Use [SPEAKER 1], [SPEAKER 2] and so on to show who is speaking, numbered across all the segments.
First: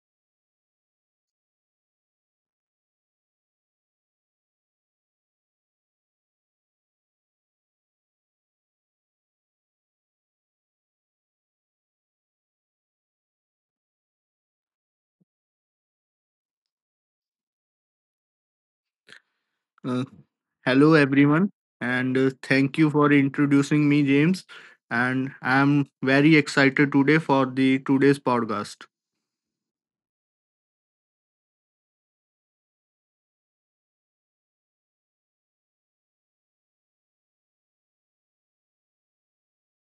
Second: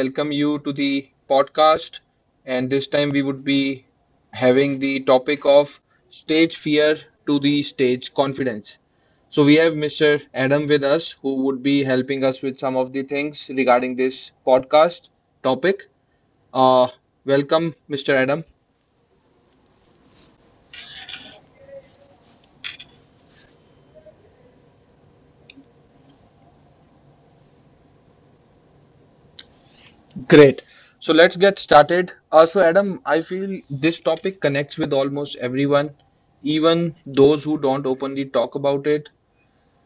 [SPEAKER 1] welcome you to the podcast, and this time we would be having the topic of stage fear to the stage confidence. So we have Mr. Adam with us who would be helping us with some of the things regarding this podcast topic. Uh, Welcome, Mr. Adam.
[SPEAKER 2] Uh, Hello, everyone, and thank you for introducing me, James. And I'm very excited today for the today's podcast.
[SPEAKER 1] Great. So let's get started. Adam, I feel this topic connects with almost everyone, even those who don't openly talk about it.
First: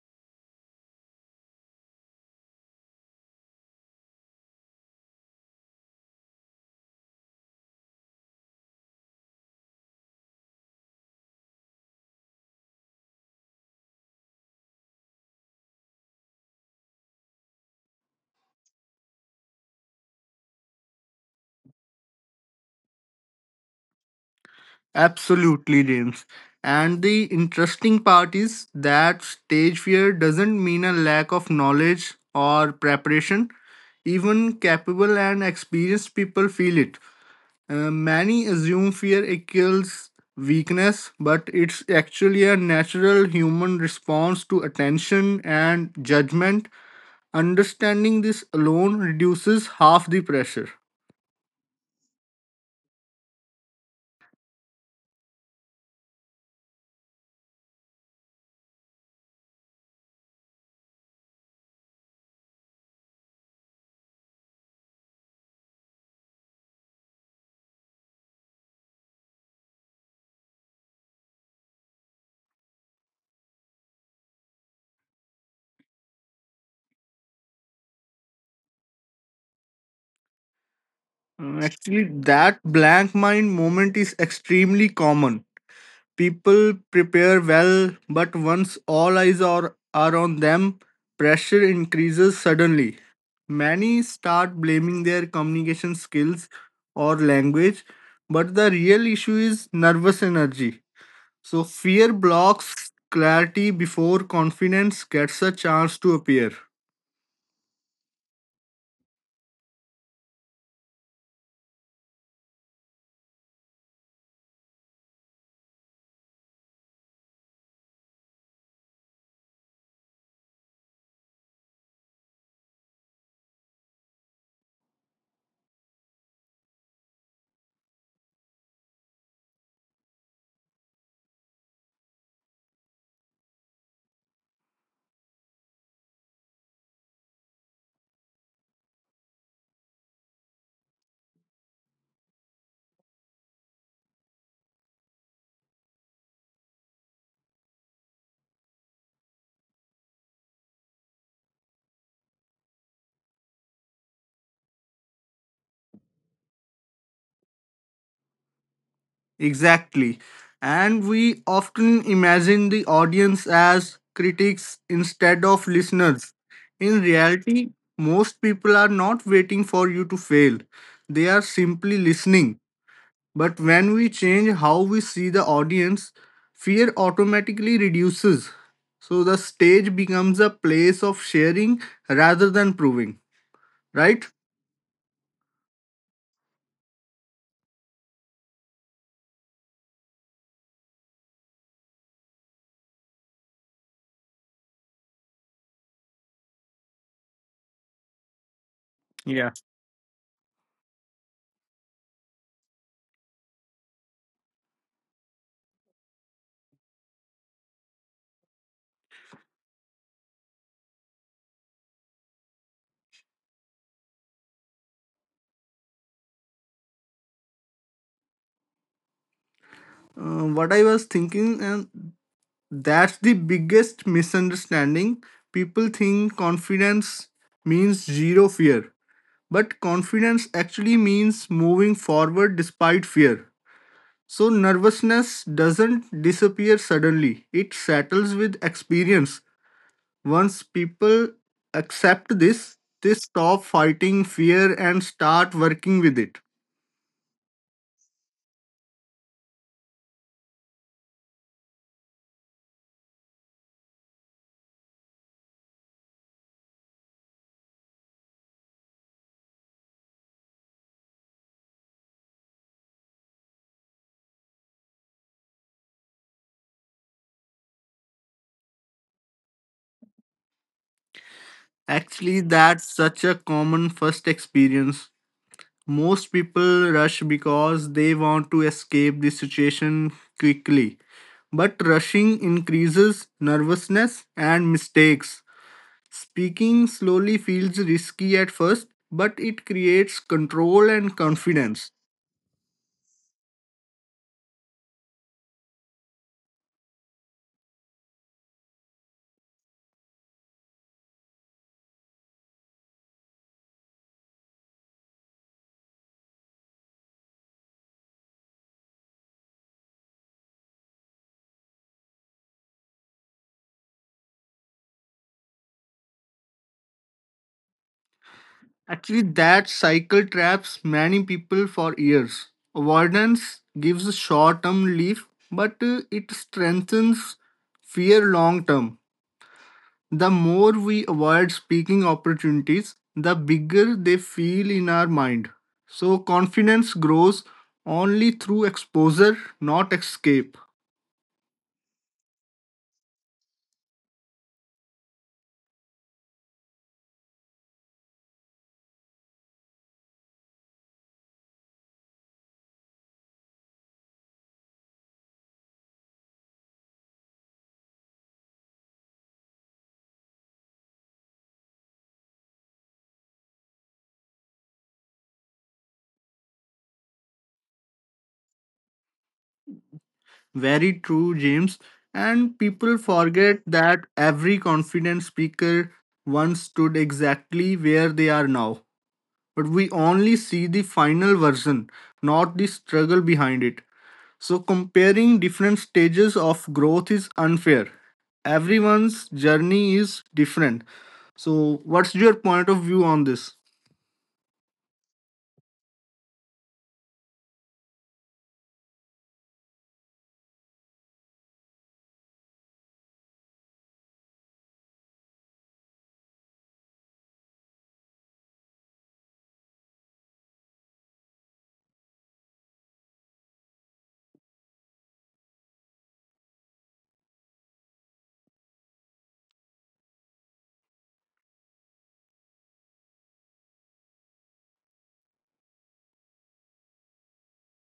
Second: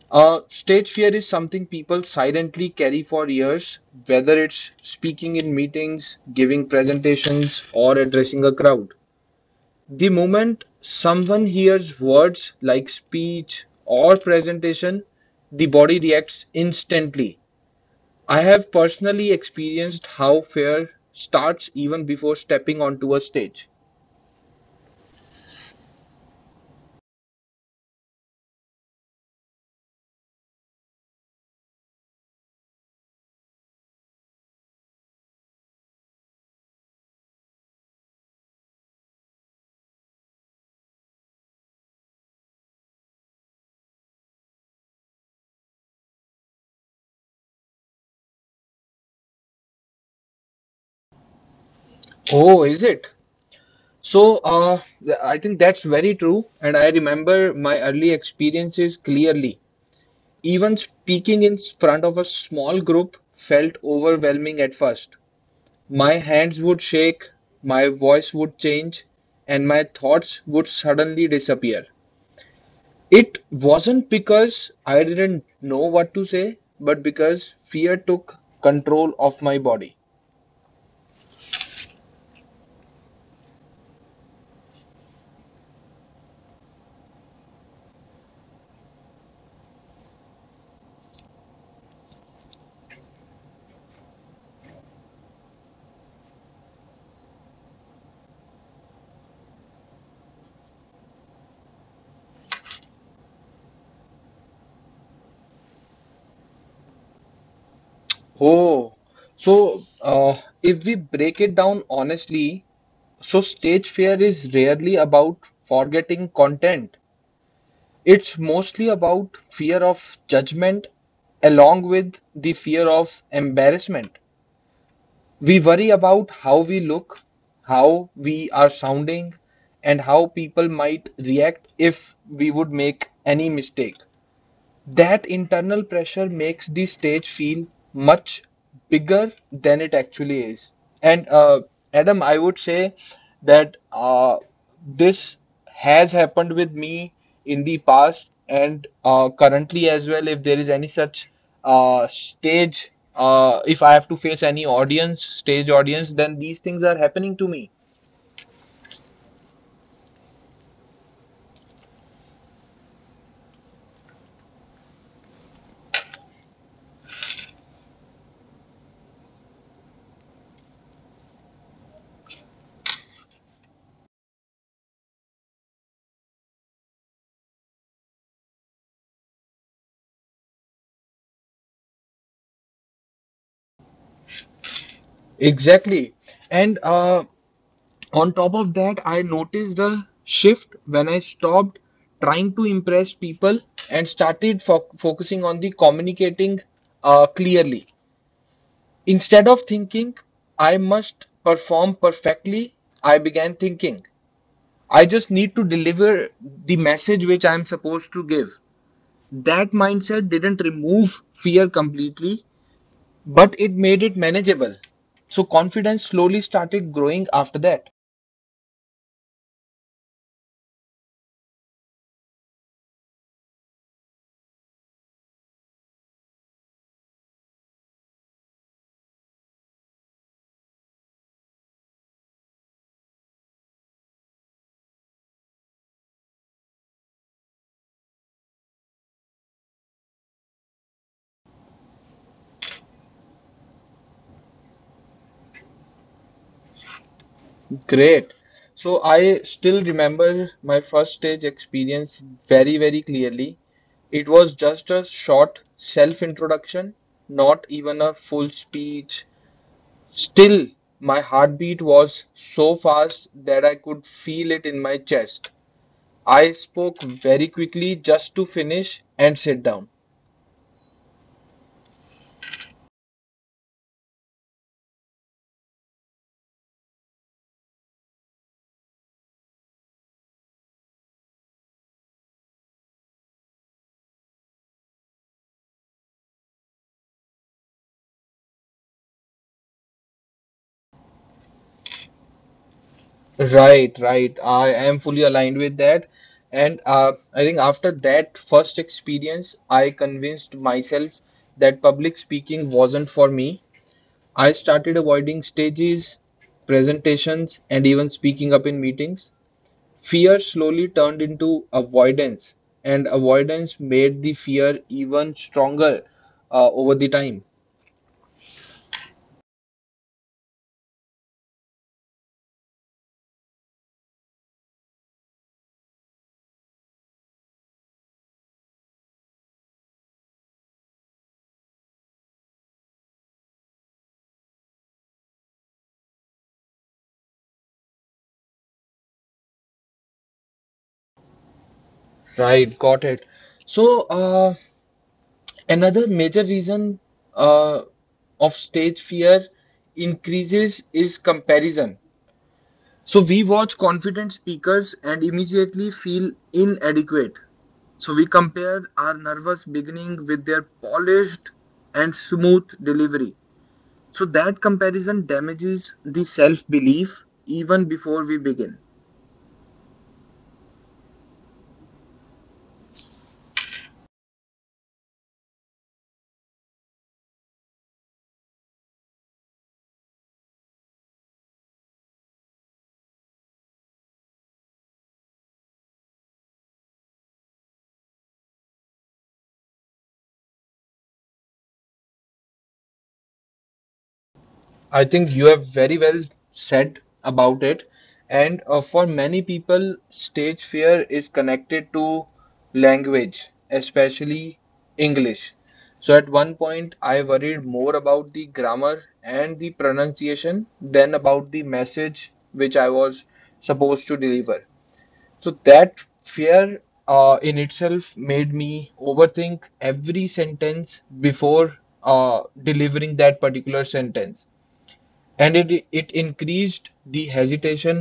[SPEAKER 1] Stage fear is something people silently carry for years, whether it's speaking in meetings, giving presentations, or addressing a crowd. The moment someone hears words like speech or presentation, the body reacts instantly. I have personally experienced how fear starts even before stepping onto a stage.
[SPEAKER 2] Absolutely, James. And the interesting part is that stage fear doesn't mean a lack of knowledge or preparation. Even capable and experienced people feel it. Many assume fear equals weakness, but it's actually a natural human response to attention and judgment. Understanding this alone reduces half the pressure.
[SPEAKER 1] Oh, is it? So, uh, I think that's very true, and I remember my early experiences clearly. Even speaking in front of a small group felt overwhelming at first. My hands would shake, my voice would change, and my thoughts would suddenly disappear. It wasn't because I didn't know what to say, but because fear took control of my body.
[SPEAKER 2] Actually, that blank mind moment is extremely common. People prepare well, but once all eyes are on them, pressure increases suddenly. Many start blaming their communication skills or language, but the real issue is nervous energy. So, fear blocks clarity before confidence gets a chance to appear.
[SPEAKER 1] Oh, so uh, if we break it down honestly, so stage fear is rarely about forgetting content. It's mostly about fear of judgment along with the fear of embarrassment. We worry about how we look, how we are sounding, and how people might react if we would make any mistake. That internal pressure makes the stage feel much bigger than it actually is. And Adam, I would say that this has happened with me in the past and currently as well. If there is any such stage, if I have to face any audience, stage audience, then these things are happening to me.
[SPEAKER 2] Exactly. And we often imagine the audience as critics instead of listeners. In reality, most people are not waiting for you to fail, they are simply listening. But when we change how we see the audience, fear automatically reduces. So the stage becomes a place of sharing rather than proving, right?
[SPEAKER 1] Exactly. And On top of that, I noticed a shift when I stopped trying to impress people and started focusing on the communicating clearly. Instead of thinking I must perform perfectly, I began thinking I just need to deliver the message which I am supposed to give. That mindset didn't remove fear completely, but it made it manageable. So confidence slowly started growing after that.
[SPEAKER 2] What I was thinking, and That's the biggest misunderstanding. People think confidence means zero fear, but confidence actually means moving forward despite fear. So, nervousness doesn't disappear suddenly, it settles with experience. Once people accept this, they stop fighting fear and start working with it.
[SPEAKER 1] Great. So I still remember my first stage experience very, very clearly. It was just a short self-introduction, not even a full speech. Still, my heartbeat was so fast that I could feel it in my chest. I spoke very quickly just to finish and sit down.
[SPEAKER 2] Actually, that's such a common first experience. Most people rush because they want to escape the situation quickly. But rushing increases nervousness and mistakes. Speaking slowly feels risky at first, but it creates control and confidence.
[SPEAKER 1] Right, right. I am fully aligned with that. And I think after that first experience, I convinced myself that public speaking wasn't for me. I started avoiding stages, presentations, and even speaking up in meetings. Fear slowly turned into avoidance, and avoidance made the fear even stronger over the time.
[SPEAKER 2] Actually, that cycle traps many people for years. Avoidance gives short term relief, but it strengthens fear long term. The more we avoid speaking opportunities, the bigger they feel in our mind. So, confidence grows only through exposure, not escape.
[SPEAKER 1] Right, got it. So, uh, Another major reason uh, of stage fear increases is comparison. So we watch confident speakers and immediately feel inadequate. So we compare our nervous beginning with their polished and smooth delivery. So that comparison damages the self belief even before we begin.
[SPEAKER 2] Very true, James. And people forget that every confident speaker once stood exactly where they are now. But we only see the final version, not the struggle behind it. So, comparing different stages of growth is unfair. Everyone's journey is different. So, what's your point of view on this?
[SPEAKER 1] I think you have very well said about it. And For many people, stage fear is connected to language, especially English. So at one point, I worried more about the grammar and the pronunciation than about the message which I was supposed to deliver. So that fear in itself made me overthink every sentence before delivering that particular sentence and it increased the hesitation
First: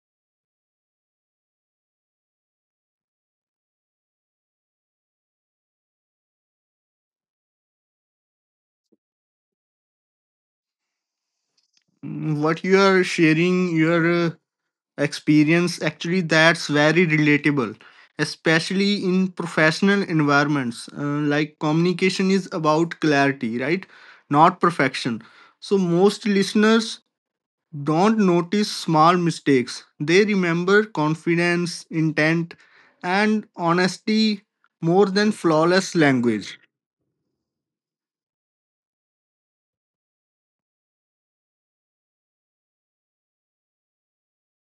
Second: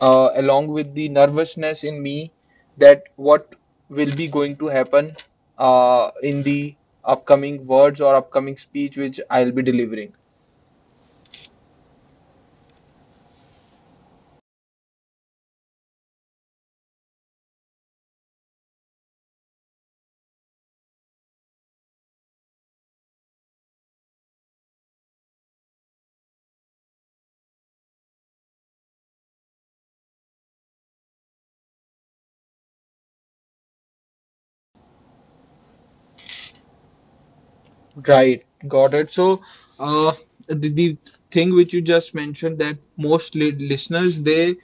[SPEAKER 1] along with the nervousness in me that what will be going to happen in the upcoming words or upcoming speech which I'll be delivering.
[SPEAKER 2] What you are sharing, your experience, actually, that's very relatable, especially in professional environments. Like, communication is about clarity, right? Not perfection. So, most listeners don't notice small mistakes. They remember confidence, intent, and honesty more than flawless language.
[SPEAKER 1] Right, got it. Uh, the thing which you just mentioned that most li listeners they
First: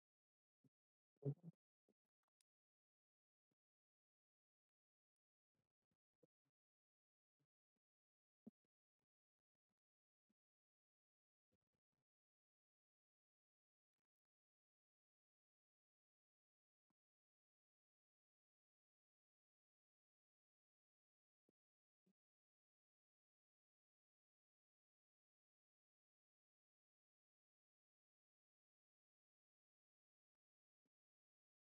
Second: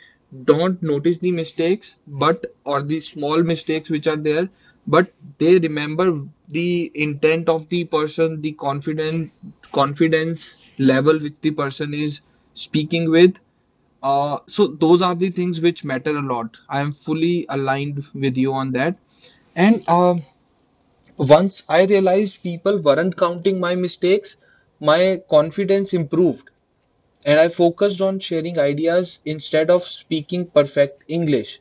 [SPEAKER 1] don't notice the mistakes, but or the small mistakes which are there, but they remember the intent of the person, the confident confidence level which the person is speaking with. So those are the things which matter a lot. I am fully aligned with you on that. And Once I realized people weren't counting my mistakes, my confidence improved and I focused on sharing ideas instead of speaking perfect English.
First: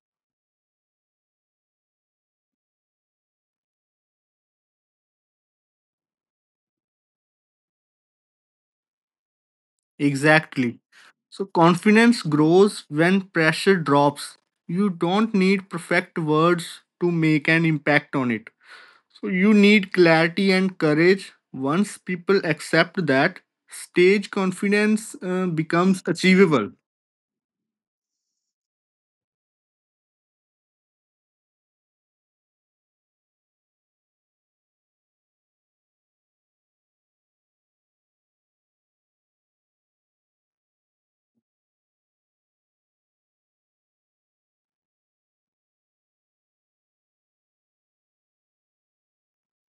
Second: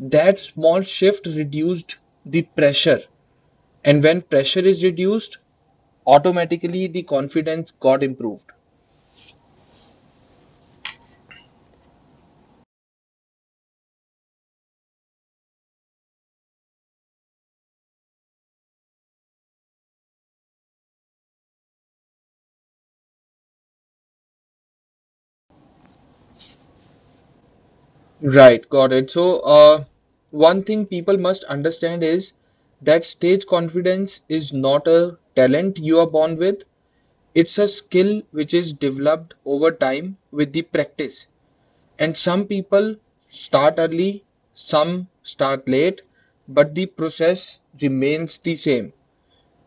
[SPEAKER 1] That small shift reduced the pressure, and when pressure is reduced, automatically the confidence got improved.
[SPEAKER 2] Exactly. So, confidence grows when pressure drops. You don't need perfect words to make an impact on it. So, you need clarity and courage. Once people accept that, stage confidence becomes achievable.
[SPEAKER 1] Right, got it. One thing people must understand is that stage confidence is not a talent you are born with. It's a skill which is developed over time with the practice. And some people start early, some start late, but the process remains the same.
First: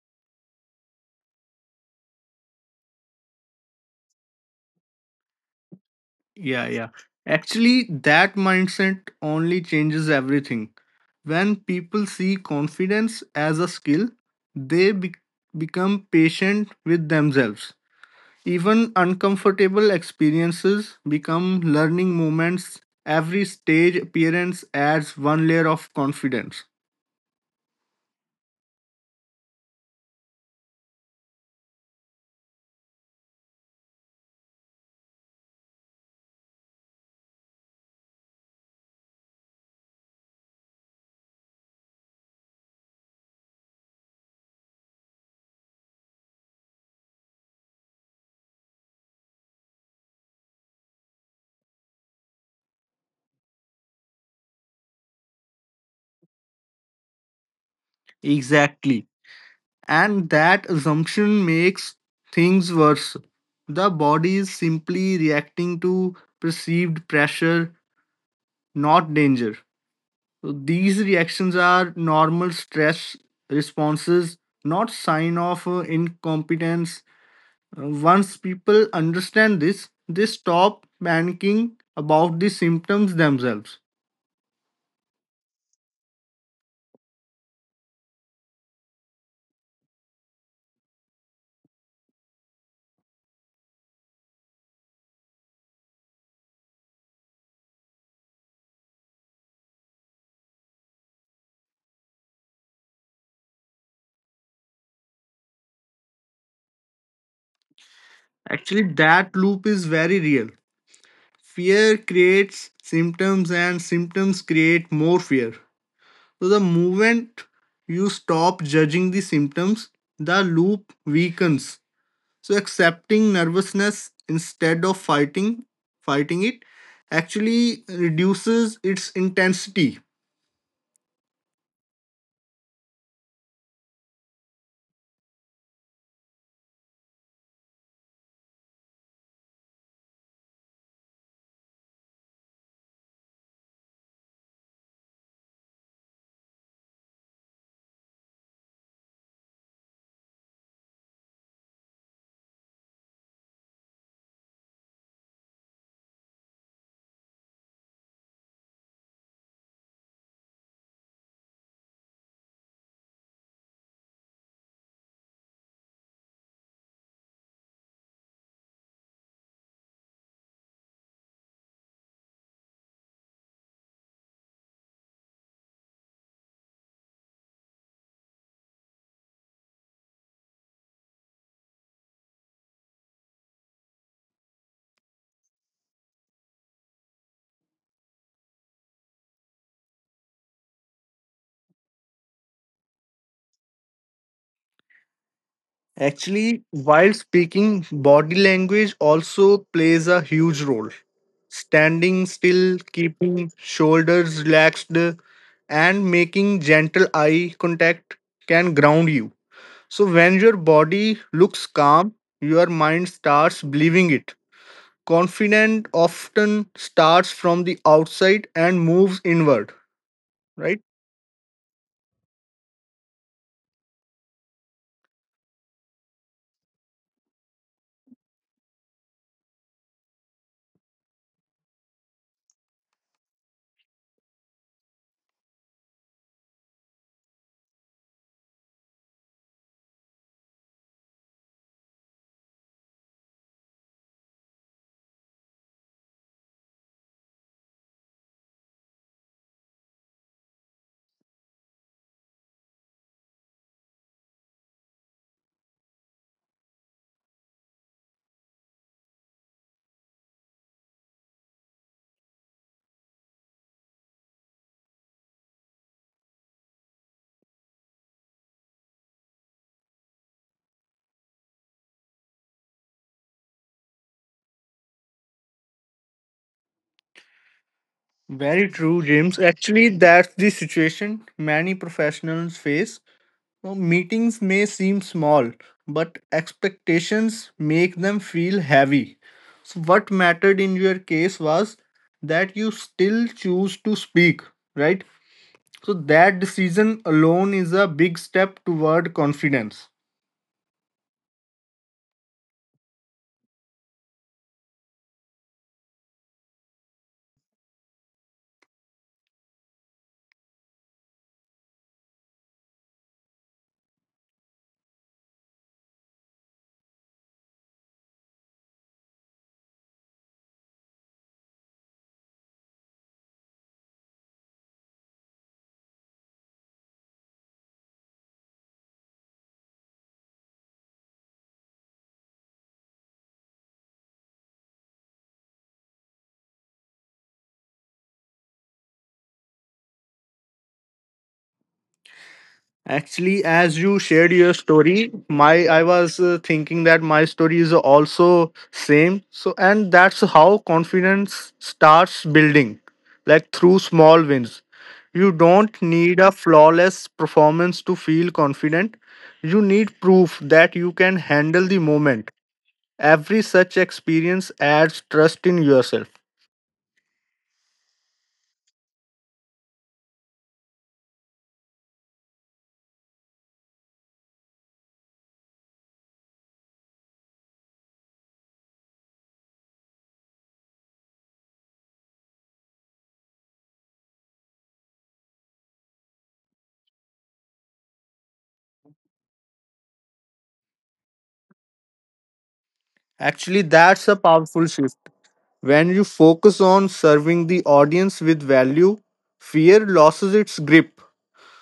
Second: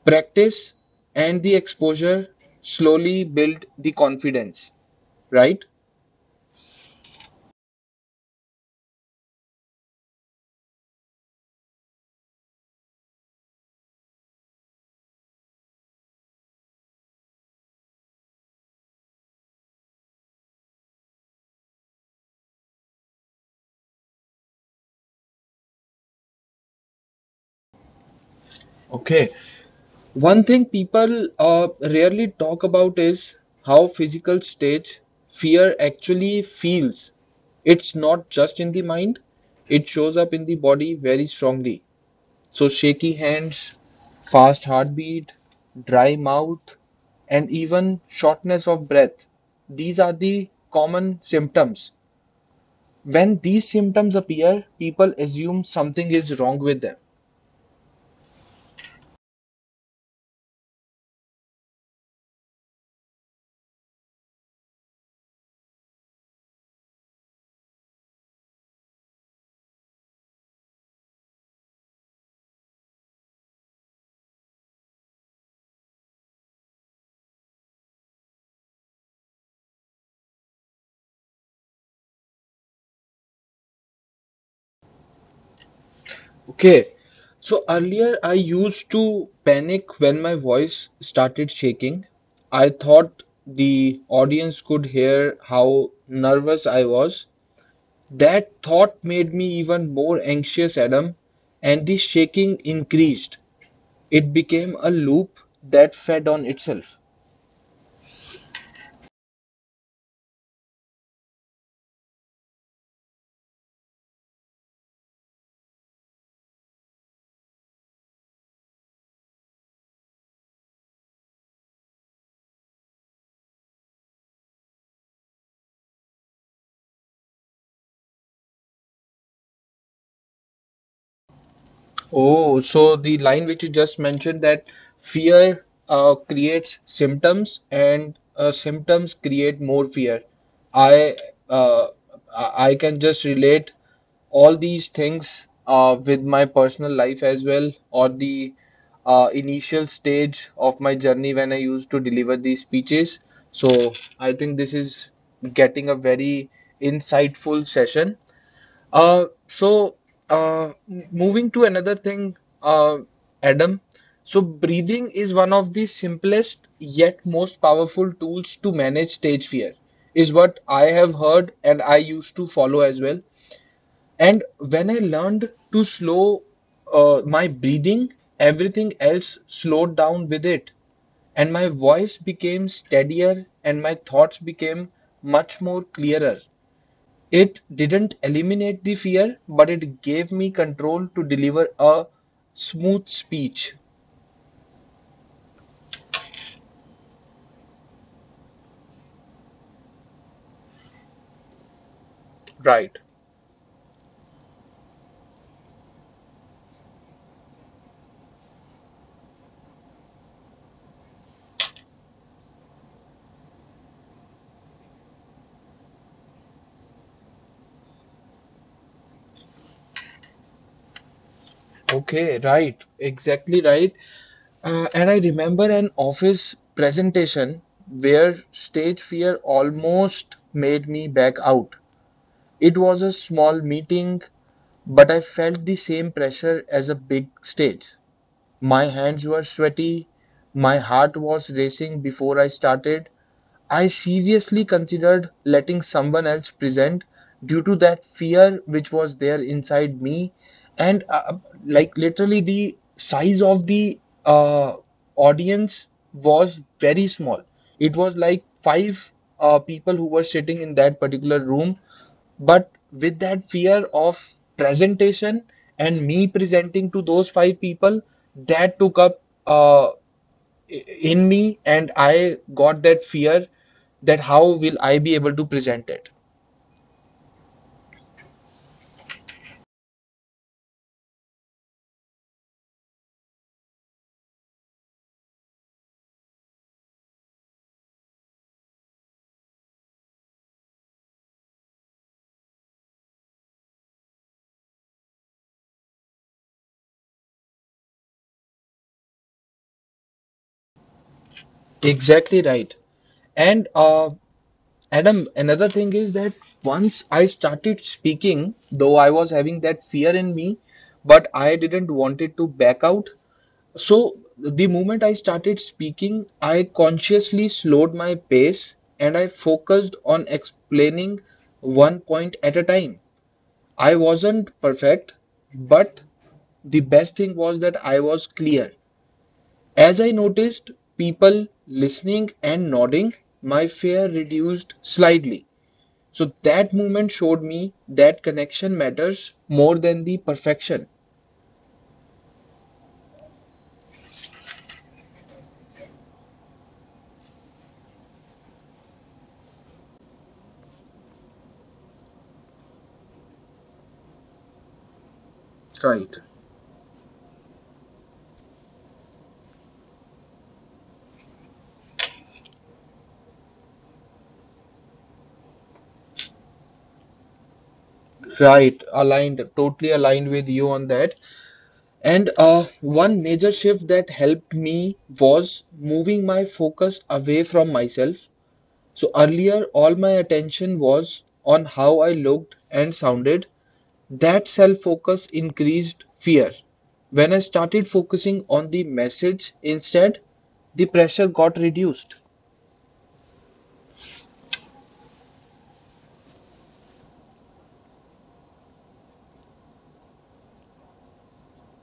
[SPEAKER 1] Practice and the exposure slowly build the confidence, right?
[SPEAKER 2] Yeah, yeah. Actually, that mindset only changes everything. When people see confidence as a skill, they be- become patient with themselves. Even uncomfortable experiences become learning moments. Every stage appearance adds one layer of confidence.
[SPEAKER 1] Okay, one thing people rarely talk about is how physical stage fear actually feels. It's not just in the mind, it shows up in the body very strongly. So, shaky hands, fast heartbeat, dry mouth, and even shortness of breath. These are the common symptoms. When these symptoms appear, people assume something is wrong with them.
[SPEAKER 2] Exactly. And that assumption makes things worse. The body is simply reacting to perceived pressure, not danger. So these reactions are normal stress responses, not sign of incompetence. Once people understand this, they stop panicking about the symptoms themselves.
[SPEAKER 1] Okay, so earlier I used to panic when my voice started shaking. I thought the audience could hear how nervous I was. That thought made me even more anxious, Adam, and the shaking increased. It became a loop that fed on itself.
[SPEAKER 2] Actually, that loop is very real. Fear creates symptoms, and symptoms create more fear. So, the moment you stop judging the symptoms, the loop weakens. So accepting nervousness instead of fighting it actually reduces its intensity.
[SPEAKER 1] Oh, so the line which you just mentioned that fear creates symptoms and symptoms create more fear. I uh, I can just relate all these things with my personal life as well, or the initial stage of my journey when I used to deliver these speeches. So I think this is getting a very insightful session. Uh, so, Moving to another thing, uh, Adam. So, breathing is one of the simplest yet most powerful tools to manage stage fear, is what I have heard and I used to follow as well. And when I learned to slow my breathing, everything else slowed down with it. And my voice became steadier and my thoughts became much more clearer. It didn't eliminate the fear, but it gave me control to deliver a smooth speech.
[SPEAKER 2] Actually, while speaking, body language also plays a huge role. Standing still,
[SPEAKER 1] Right.
[SPEAKER 2] keeping shoulders relaxed, and making gentle eye contact can ground you. So, when your body looks calm, your mind starts believing it. Confident often starts from the outside and moves inward, right?
[SPEAKER 1] Okay, right. Exactly right. And I remember an office presentation where stage fear almost made me back out. It was a small meeting, but I felt the same pressure as a big stage. My hands were sweaty. My heart was racing before I started. I seriously considered letting someone else present due to that fear which was there inside me. And Like literally, the size of the uh, audience was very small. It was like 5 people who were sitting in that particular room. But with that fear of presentation and me presenting to those 5 people, that took up in me, and I got that fear that how will I be able to present it?
[SPEAKER 2] Very true, James. Actually, that's the situation many professionals face. Now, meetings may seem small, but expectations make them feel heavy. So what mattered in your case was that you still choose to speak, right? So that decision alone is a big step toward confidence.
[SPEAKER 1] Exactly right. And Adam, another thing is that once I started speaking, though I was having that fear in me, but I didn't want it to back out. So the moment I started speaking, I consciously slowed my pace and I focused on explaining one point at a time. I wasn't perfect, but the best thing was that I was clear. As I noticed people listening and nodding, my fear reduced slightly. So that moment showed me that connection matters more than the perfection.
[SPEAKER 2] Actually, as you shared your story, my I was thinking that my story is also same. So, and that's how confidence starts building, like through small wins. You don't
[SPEAKER 1] Right.
[SPEAKER 2] need a flawless performance to feel confident. You need proof that you can handle the moment. Every such experience adds trust in yourself.
[SPEAKER 1] Right, aligned, totally aligned with you on that. And One major shift that helped me was moving my focus away from myself. So earlier, all my attention was on how I looked and sounded. That self focus increased fear. When I started focusing on the message instead, the pressure got reduced.
[SPEAKER 2] Actually, that's a powerful shift. When you focus on serving the audience with value, fear loses its grip.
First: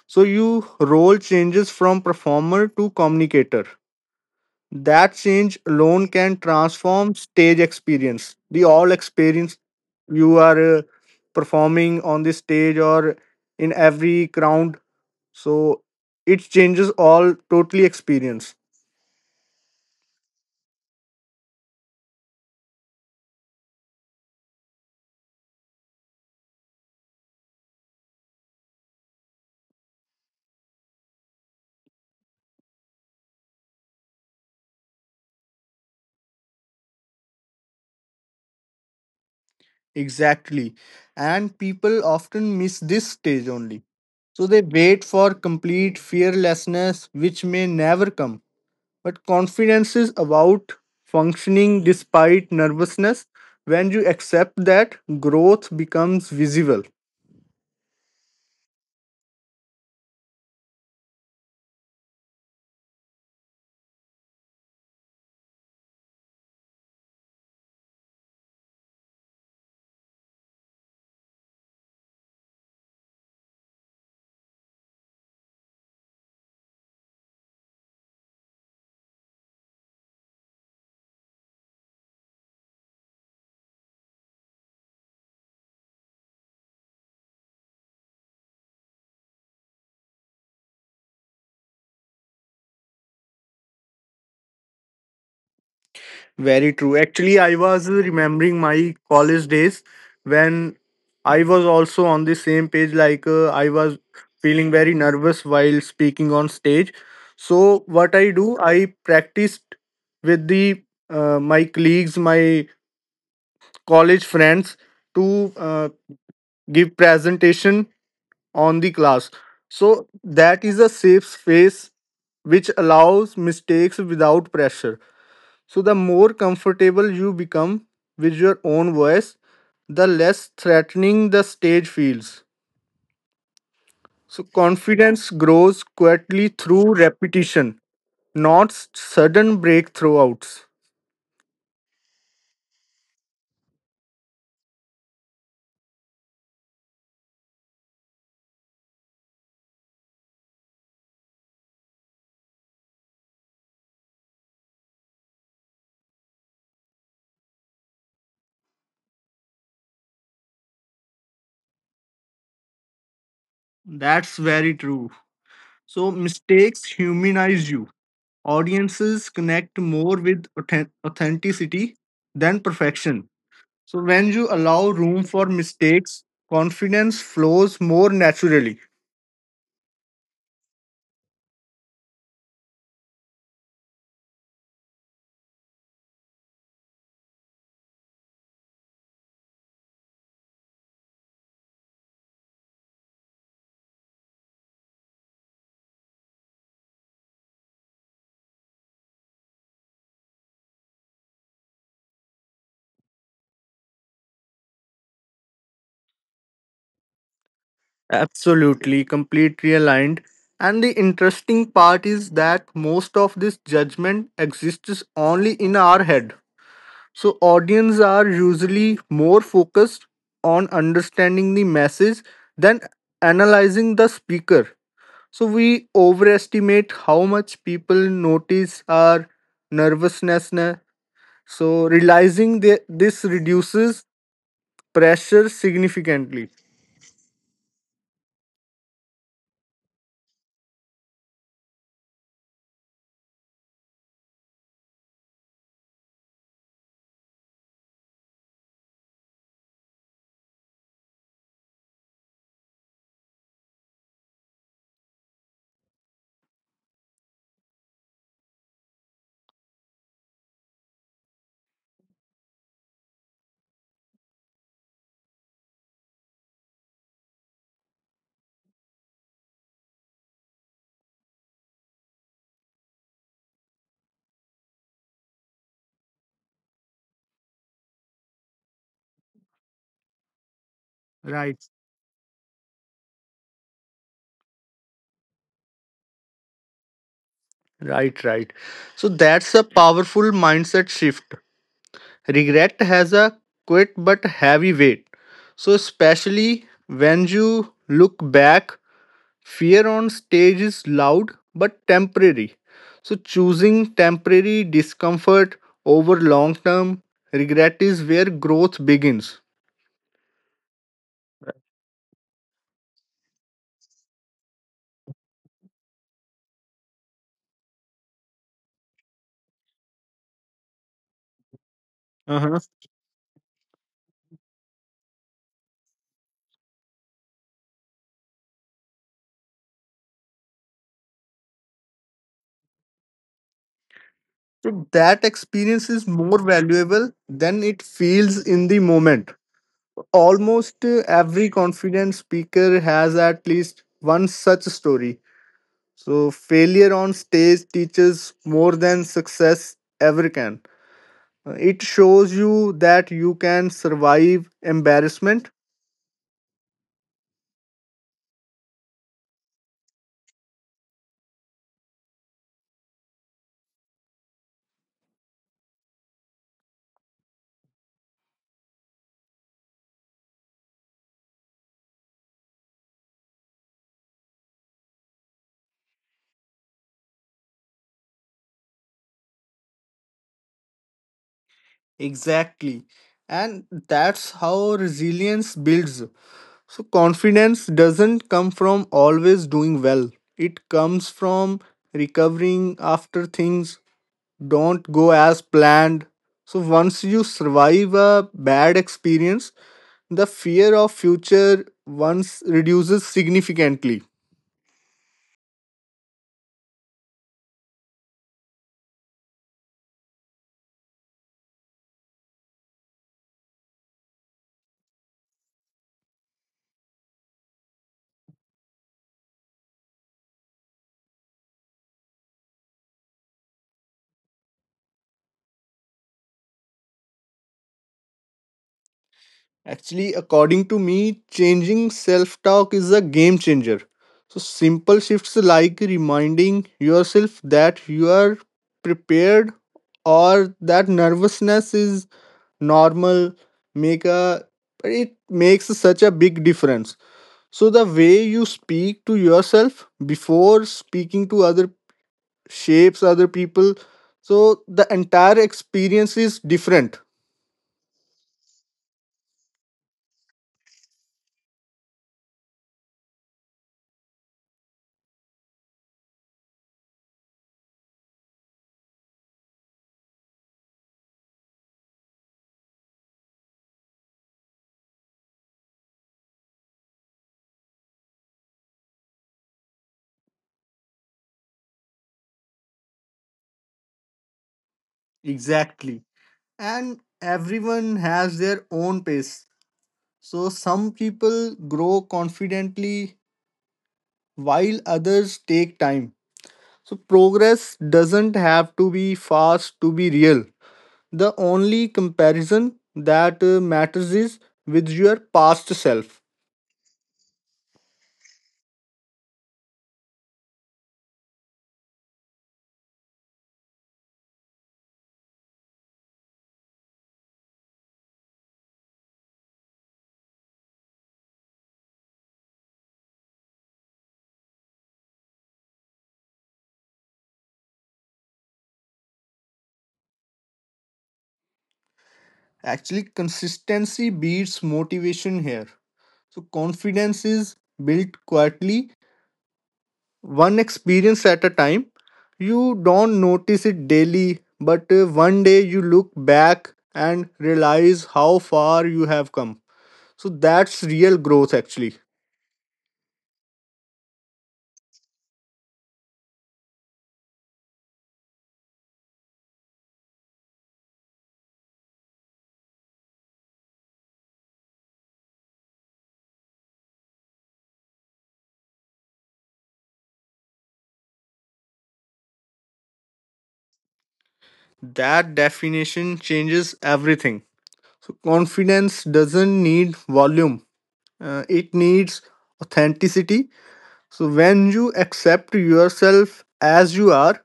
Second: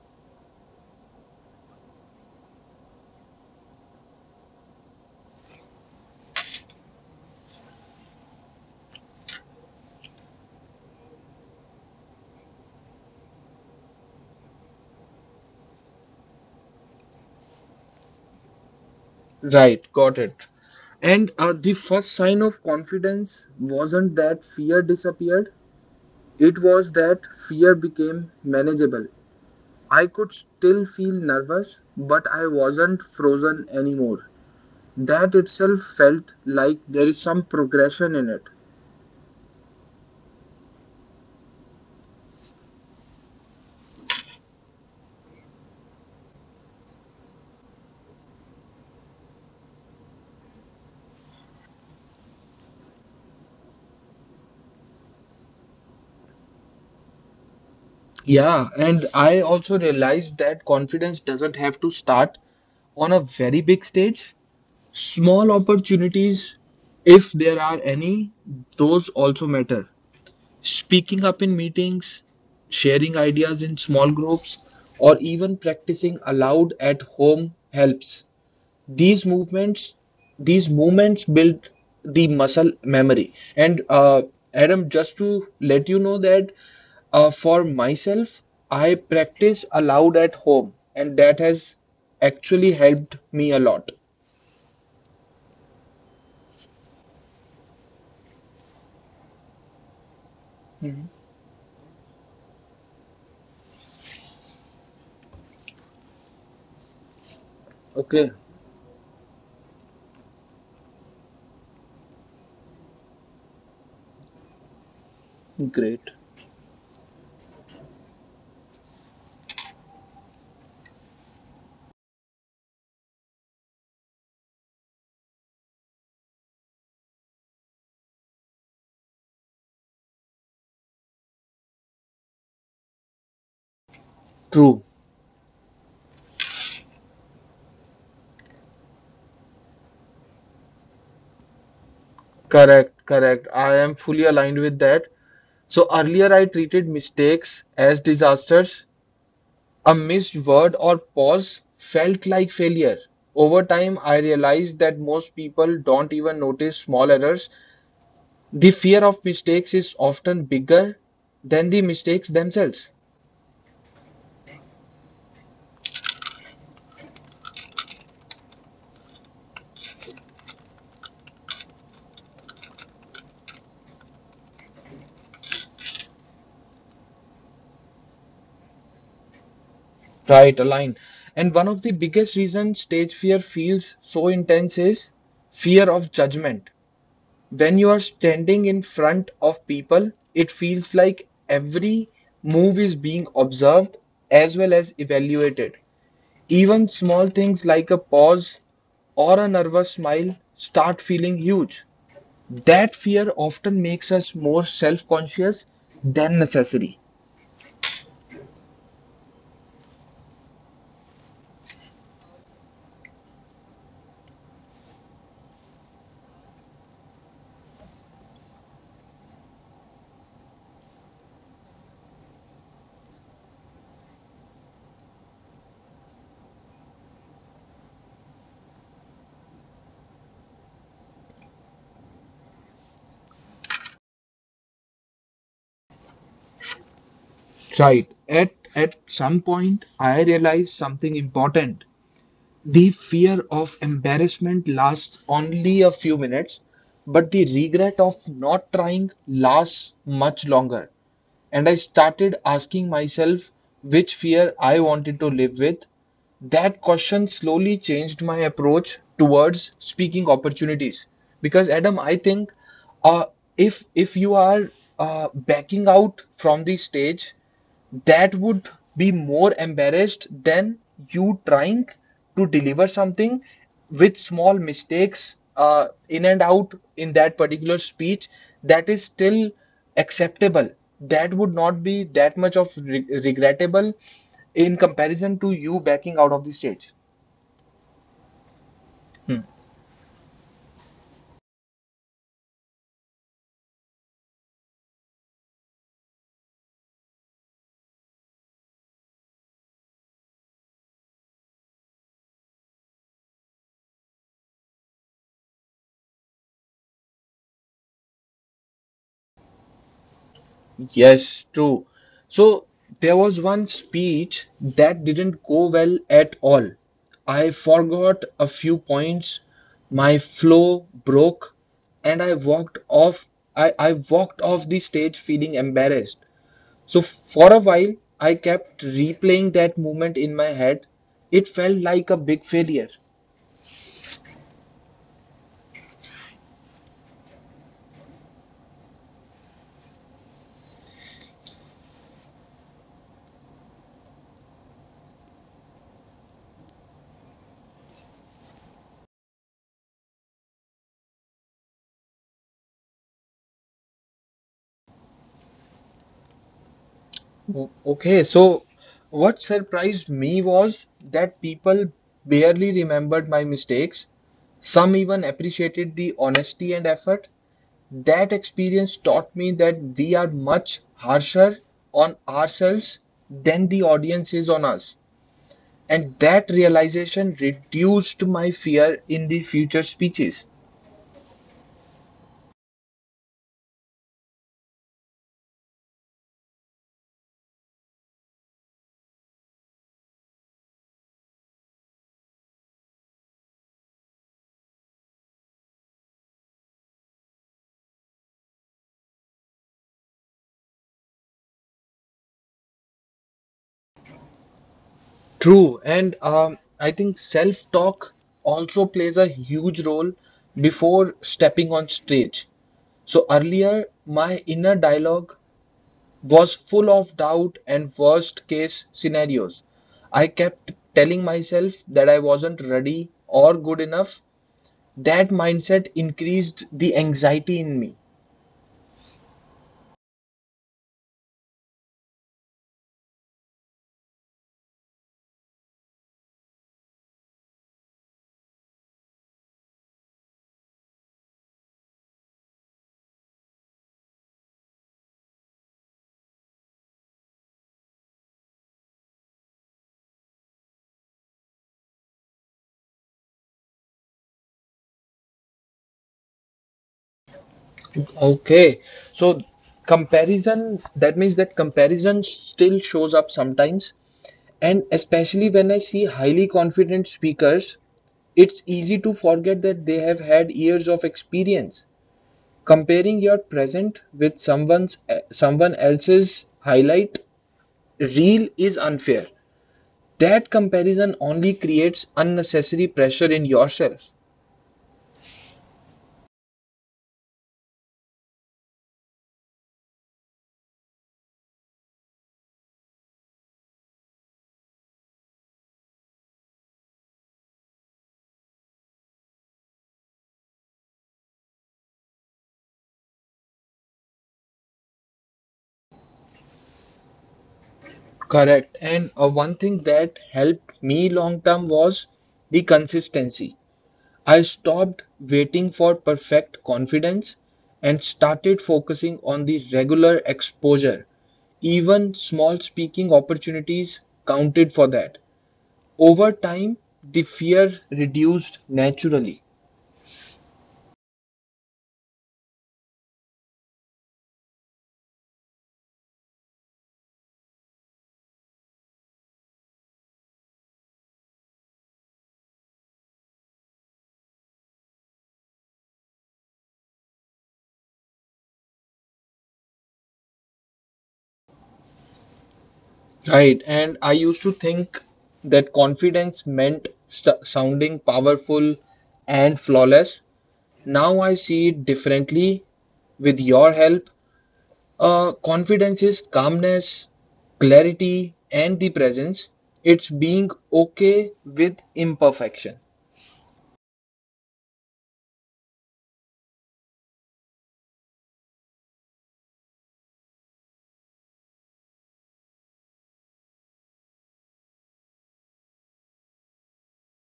[SPEAKER 2] So your role changes from performer to communicator. That change alone can transform stage experience. The all experience you are performing on the stage or in every crowd. So it changes all totally experience.
[SPEAKER 1] Right, got it. And The first sign of confidence wasn't that fear disappeared, it was that fear became manageable. I could still feel nervous, but I wasn't frozen anymore. That itself felt like there is some progression in it.
[SPEAKER 2] Exactly. And people often miss this stage only. So they wait for complete fearlessness, which may never come. But confidence is about functioning despite nervousness. When you accept that, growth becomes visible.
[SPEAKER 1] Yeah, and I also realized that confidence doesn't have to start on a very big stage. Small opportunities, if there are any, those also matter. Speaking up in meetings, sharing ideas in small groups, or even practicing aloud at home helps. these movements these movements build the muscle memory and Adam, just to let you know that for myself I practice aloud at home and that has actually helped me a lot.
[SPEAKER 2] Very true. Actually, I was remembering my college days when
[SPEAKER 1] Mhm.
[SPEAKER 2] I was also on the same page, like I was feeling very nervous while speaking on stage. So, what I
[SPEAKER 1] Okay.
[SPEAKER 2] do, I practiced with the my colleagues, my college friends to
[SPEAKER 1] Great.
[SPEAKER 2] give presentation on the class. So that is a safe space which allows mistakes without pressure. So the more comfortable you become with your own voice, the less threatening the stage feels. So
[SPEAKER 1] True.
[SPEAKER 2] confidence grows quietly through repetition, not s- sudden breakthroughs.
[SPEAKER 1] Correct, correct, I am fully aligned with that. So earlier I treated mistakes as disasters. A missed word or pause felt like failure. Over time, I realized that most people don't even notice small errors. The fear of mistakes is often bigger than the mistakes themselves.
[SPEAKER 2] That's very true. So mistakes humanize you. Audiences connect more with authenticity than perfection. So, when you allow room for mistakes, confidence flows more naturally.
[SPEAKER 1] Right, align. And one of the biggest reasons stage fear feels so intense is fear of judgment. When you are standing in front of people, it feels like every move is being observed as well as evaluated. Even small things like a pause or a nervous smile start feeling huge. That fear often makes us more self conscious than necessary.
[SPEAKER 2] Absolutely, completely aligned. And the interesting part is that most of this judgment exists only in our head. So, audience are usually more focused on understanding the message than analyzing the speaker. So we overestimate how much people notice our nervousness. Na. So realizing that this reduces pressure significantly.
[SPEAKER 1] Right. At some point, I realized something important. The fear of embarrassment lasts only a few minutes, but the regret of not trying lasts much longer. And I started asking myself which fear I wanted to live with. That question slowly changed my approach towards speaking opportunities. Because, Adam, I think uh, if you are backing out from the stage, that would be more embarrassed than you trying to deliver something with small mistakes in and out in that particular speech, that is still acceptable, that
[SPEAKER 2] Right.
[SPEAKER 1] would not be that much of regrettable in comparison to you backing out of the stage.
[SPEAKER 2] Right, right. So that's
[SPEAKER 1] Hmm.
[SPEAKER 2] a powerful mindset shift. Regret has a quite but heavy weight. So especially when you look back, fear on stage is loud but temporary. So, choosing temporary discomfort over long term regret is where growth begins.
[SPEAKER 1] Yes, true. So there was one speech that didn't go well at all. I forgot a few points, my flow broke, and I
[SPEAKER 2] Uh-huh.
[SPEAKER 1] walked off. I walked off the stage feeling embarrassed. So for a while, I kept replaying that moment in my head. It felt like a big failure.
[SPEAKER 2] So, that experience is more valuable than it feels in the moment. Almost every confident speaker has at least one such story. So, failure on stage teaches more than success ever can. It shows you that you can survive embarrassment.
[SPEAKER 1] Okay, so what surprised me was that people barely remembered my mistakes. Some even appreciated the honesty and effort. That experience taught me that we are much harsher on ourselves than the audience is on us. And that realization reduced my fear in the future speeches.
[SPEAKER 2] Exactly. And that's how resilience builds. So, confidence doesn't come from always doing well, it comes from recovering after things don't go as planned. So, once you survive a bad experience, the fear of future once reduces significantly.
[SPEAKER 1] True, and I think self-talk also plays a huge role before stepping on stage. So earlier, my inner dialogue was full of doubt and worst case scenarios. I kept telling myself that I wasn't ready or good enough. That mindset increased the anxiety in me.
[SPEAKER 2] Actually, according to me, changing self talk is a game changer. So, simple shifts like reminding yourself that you are prepared or that nervousness is normal make a, it makes such a big difference. So the way you speak to yourself before speaking to other shapes other people. So the entire experience is different.
[SPEAKER 1] Okay, so comparison, that means that comparison still shows up sometimes, and especially when I see highly confident speakers, it's easy to forget that they have had years of experience. Comparing your present with someone else's highlight reel is unfair. That comparison only creates unnecessary pressure in yourself.
[SPEAKER 2] Exactly. And everyone has their own pace. So some people grow confidently while others take time. So progress doesn't have to be fast to be real. The only comparison that matters is with your past self.
[SPEAKER 1] Correct. And one thing that helped me long term was the consistency. I stopped waiting for perfect confidence and started focusing on the regular exposure. Even small speaking opportunities counted for that. Over time, the fear reduced naturally.
[SPEAKER 2] Actually, consistency beats motivation here. So confidence is built quietly one experience at a time. You don't notice it daily, but one day you look back and realize how far you have come. So that's real growth, actually.
[SPEAKER 1] Right. And I used to think that confidence meant sounding powerful and flawless. Now I see it differently. With your help, confidence is calmness, clarity and the presence. It's being okay with imperfection.
[SPEAKER 2] That definition changes everything. So confidence doesn't need volume, it needs authenticity. So when you accept yourself as you are,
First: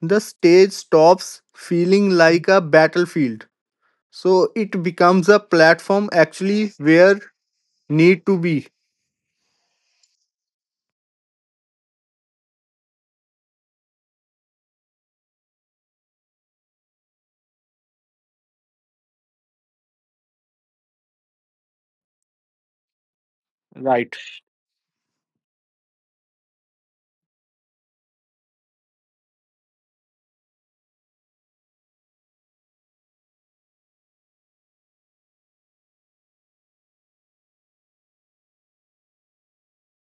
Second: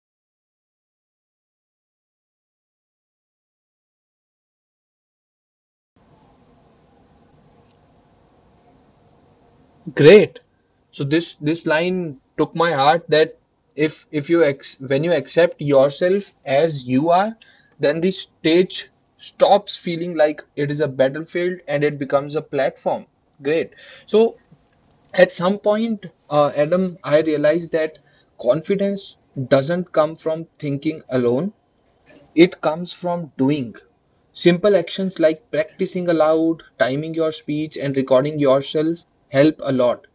[SPEAKER 2] the stage stops feeling like a battlefield, so it becomes a platform actually where need to be.
[SPEAKER 1] Great. So this line took my heart, that if you ex when you accept yourself as you are, then the stage stops feeling like it is a battlefield and it becomes a platform. Great.
[SPEAKER 2] Right.
[SPEAKER 1] So at some point, Adam, I realized that confidence doesn't come from thinking alone. It comes from doing. Simple actions like practicing aloud, timing your speech, and recording yourself help a lot.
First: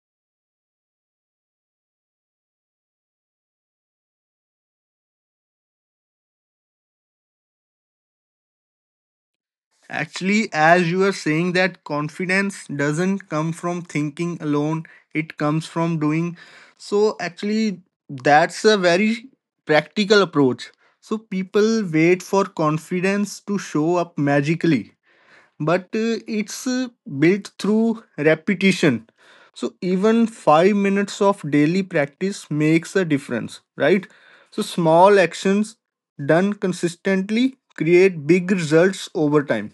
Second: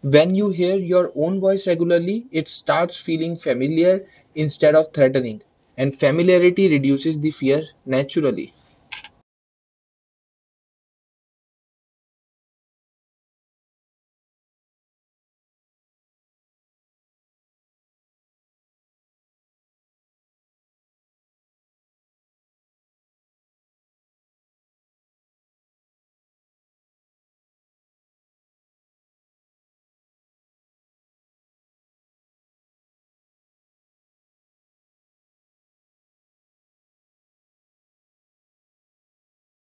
[SPEAKER 1] When you hear your own voice regularly, it starts feeling familiar instead of threatening, and familiarity reduces the fear naturally.
[SPEAKER 2] Actually, as you are saying that confidence doesn't come from thinking alone, it comes from doing. So, actually, that's a very practical approach. So, people wait for confidence to show up magically, but it's built through repetition. So even 5 minutes of daily practice makes a difference, right? So small actions done consistently create big results over time.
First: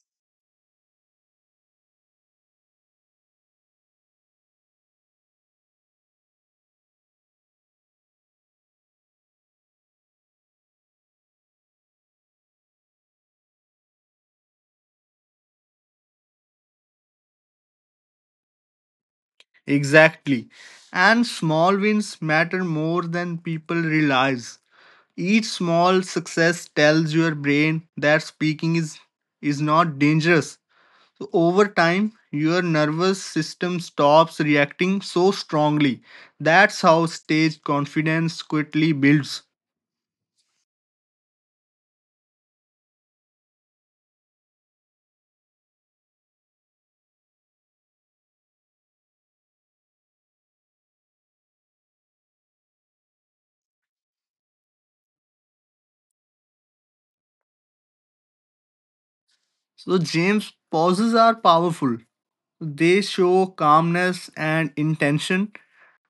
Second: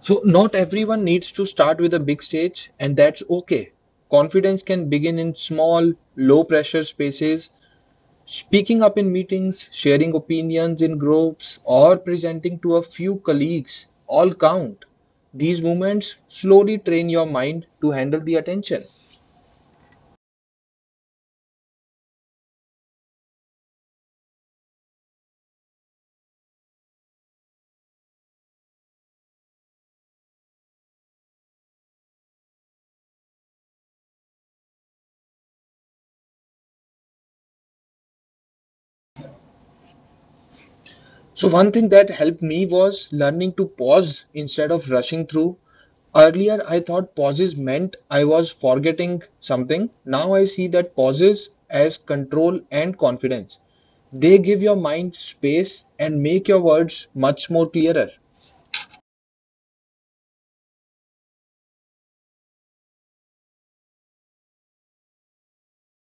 [SPEAKER 1] So, not everyone needs to start with a big stage, and that's okay. Confidence can begin in small, low pressure spaces. Speaking up in meetings, sharing opinions in groups, or presenting to a few colleagues all count. These movements slowly train your mind to handle the attention.
[SPEAKER 2] Exactly. And small wins matter more than people realize. Each small success tells your brain that speaking is not dangerous. So over time, your nervous system stops reacting so strongly. That's how stage confidence quickly builds.
[SPEAKER 1] So, one thing that helped me was learning to pause instead of rushing through. Earlier, I thought pauses meant I was forgetting something. Now, I see that pauses as control and confidence. They give your mind space and make your words much more clearer.
[SPEAKER 2] So, James, pauses are powerful. They show calmness and intention,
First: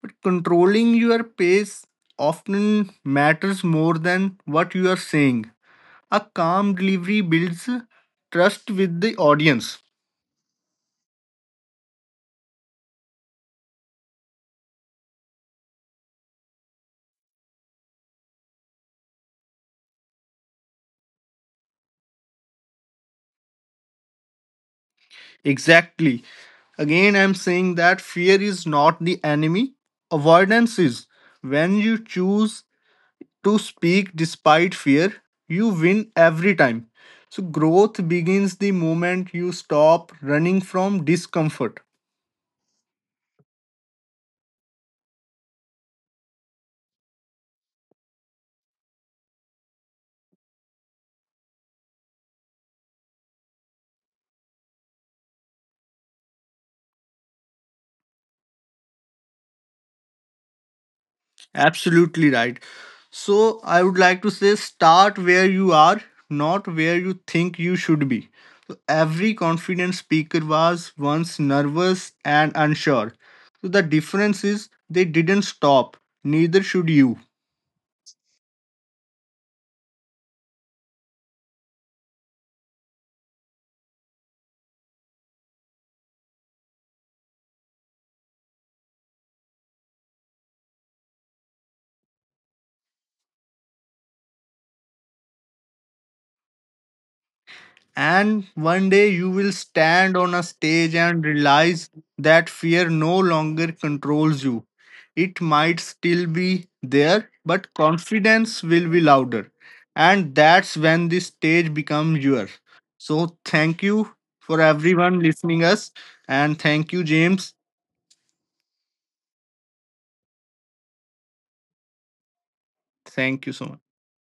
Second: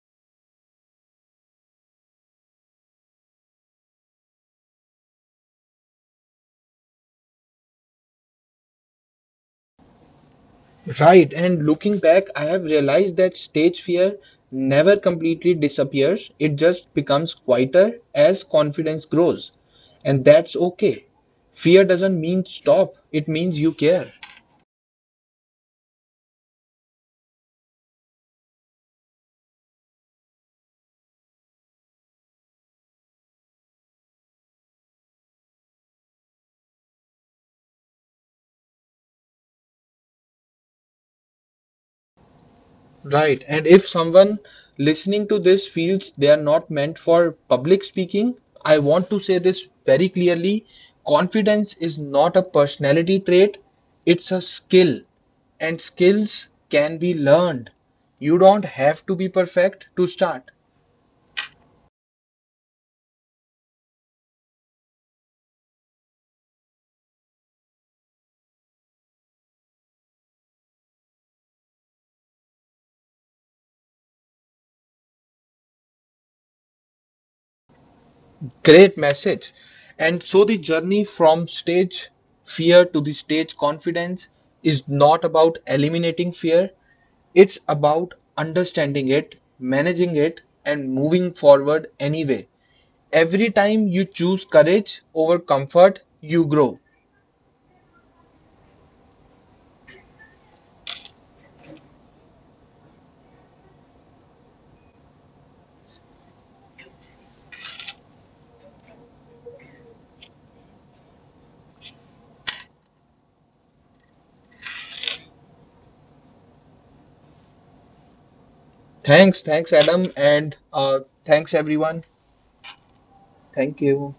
[SPEAKER 2] but controlling your pace often matters more than what you are saying. A calm delivery builds trust with the audience.
[SPEAKER 1] Right, and looking back, I have realized that stage fear never completely disappears. It just becomes quieter as confidence grows. And that's okay. Fear doesn't mean stop, it means you care.
[SPEAKER 2] Exactly. Again, I'm saying that fear is not the enemy, avoidance is. When you choose to speak despite fear, you win every time. So, growth begins the moment you stop running from discomfort.
[SPEAKER 1] Right. And if someone listening to this feels they are not meant for public speaking, I want to say this very clearly. Confidence is not a personality trait, it's a skill, and skills can be learned. You don't have to be perfect to start.
[SPEAKER 2] Absolutely right. So I would like to say start where you are, not where you think you should be. So every confident speaker was once nervous and unsure. So the difference is they didn't stop, neither should you.
[SPEAKER 1] Great message. And so the journey from stage fear to the stage confidence is not about eliminating fear, it's about understanding it, managing it, and moving forward anyway. Every time you choose courage over comfort, you grow.
[SPEAKER 2] And one day you will stand on a stage and realize that fear no longer controls you. It might still be there, but confidence will be louder. And that's when the stage becomes yours. So thank you for everyone listening us and thank you, James.
[SPEAKER 1] Thanks, thanks, Adam, and thanks, everyone.
[SPEAKER 2] Thank you so much.
[SPEAKER 1] Thank you.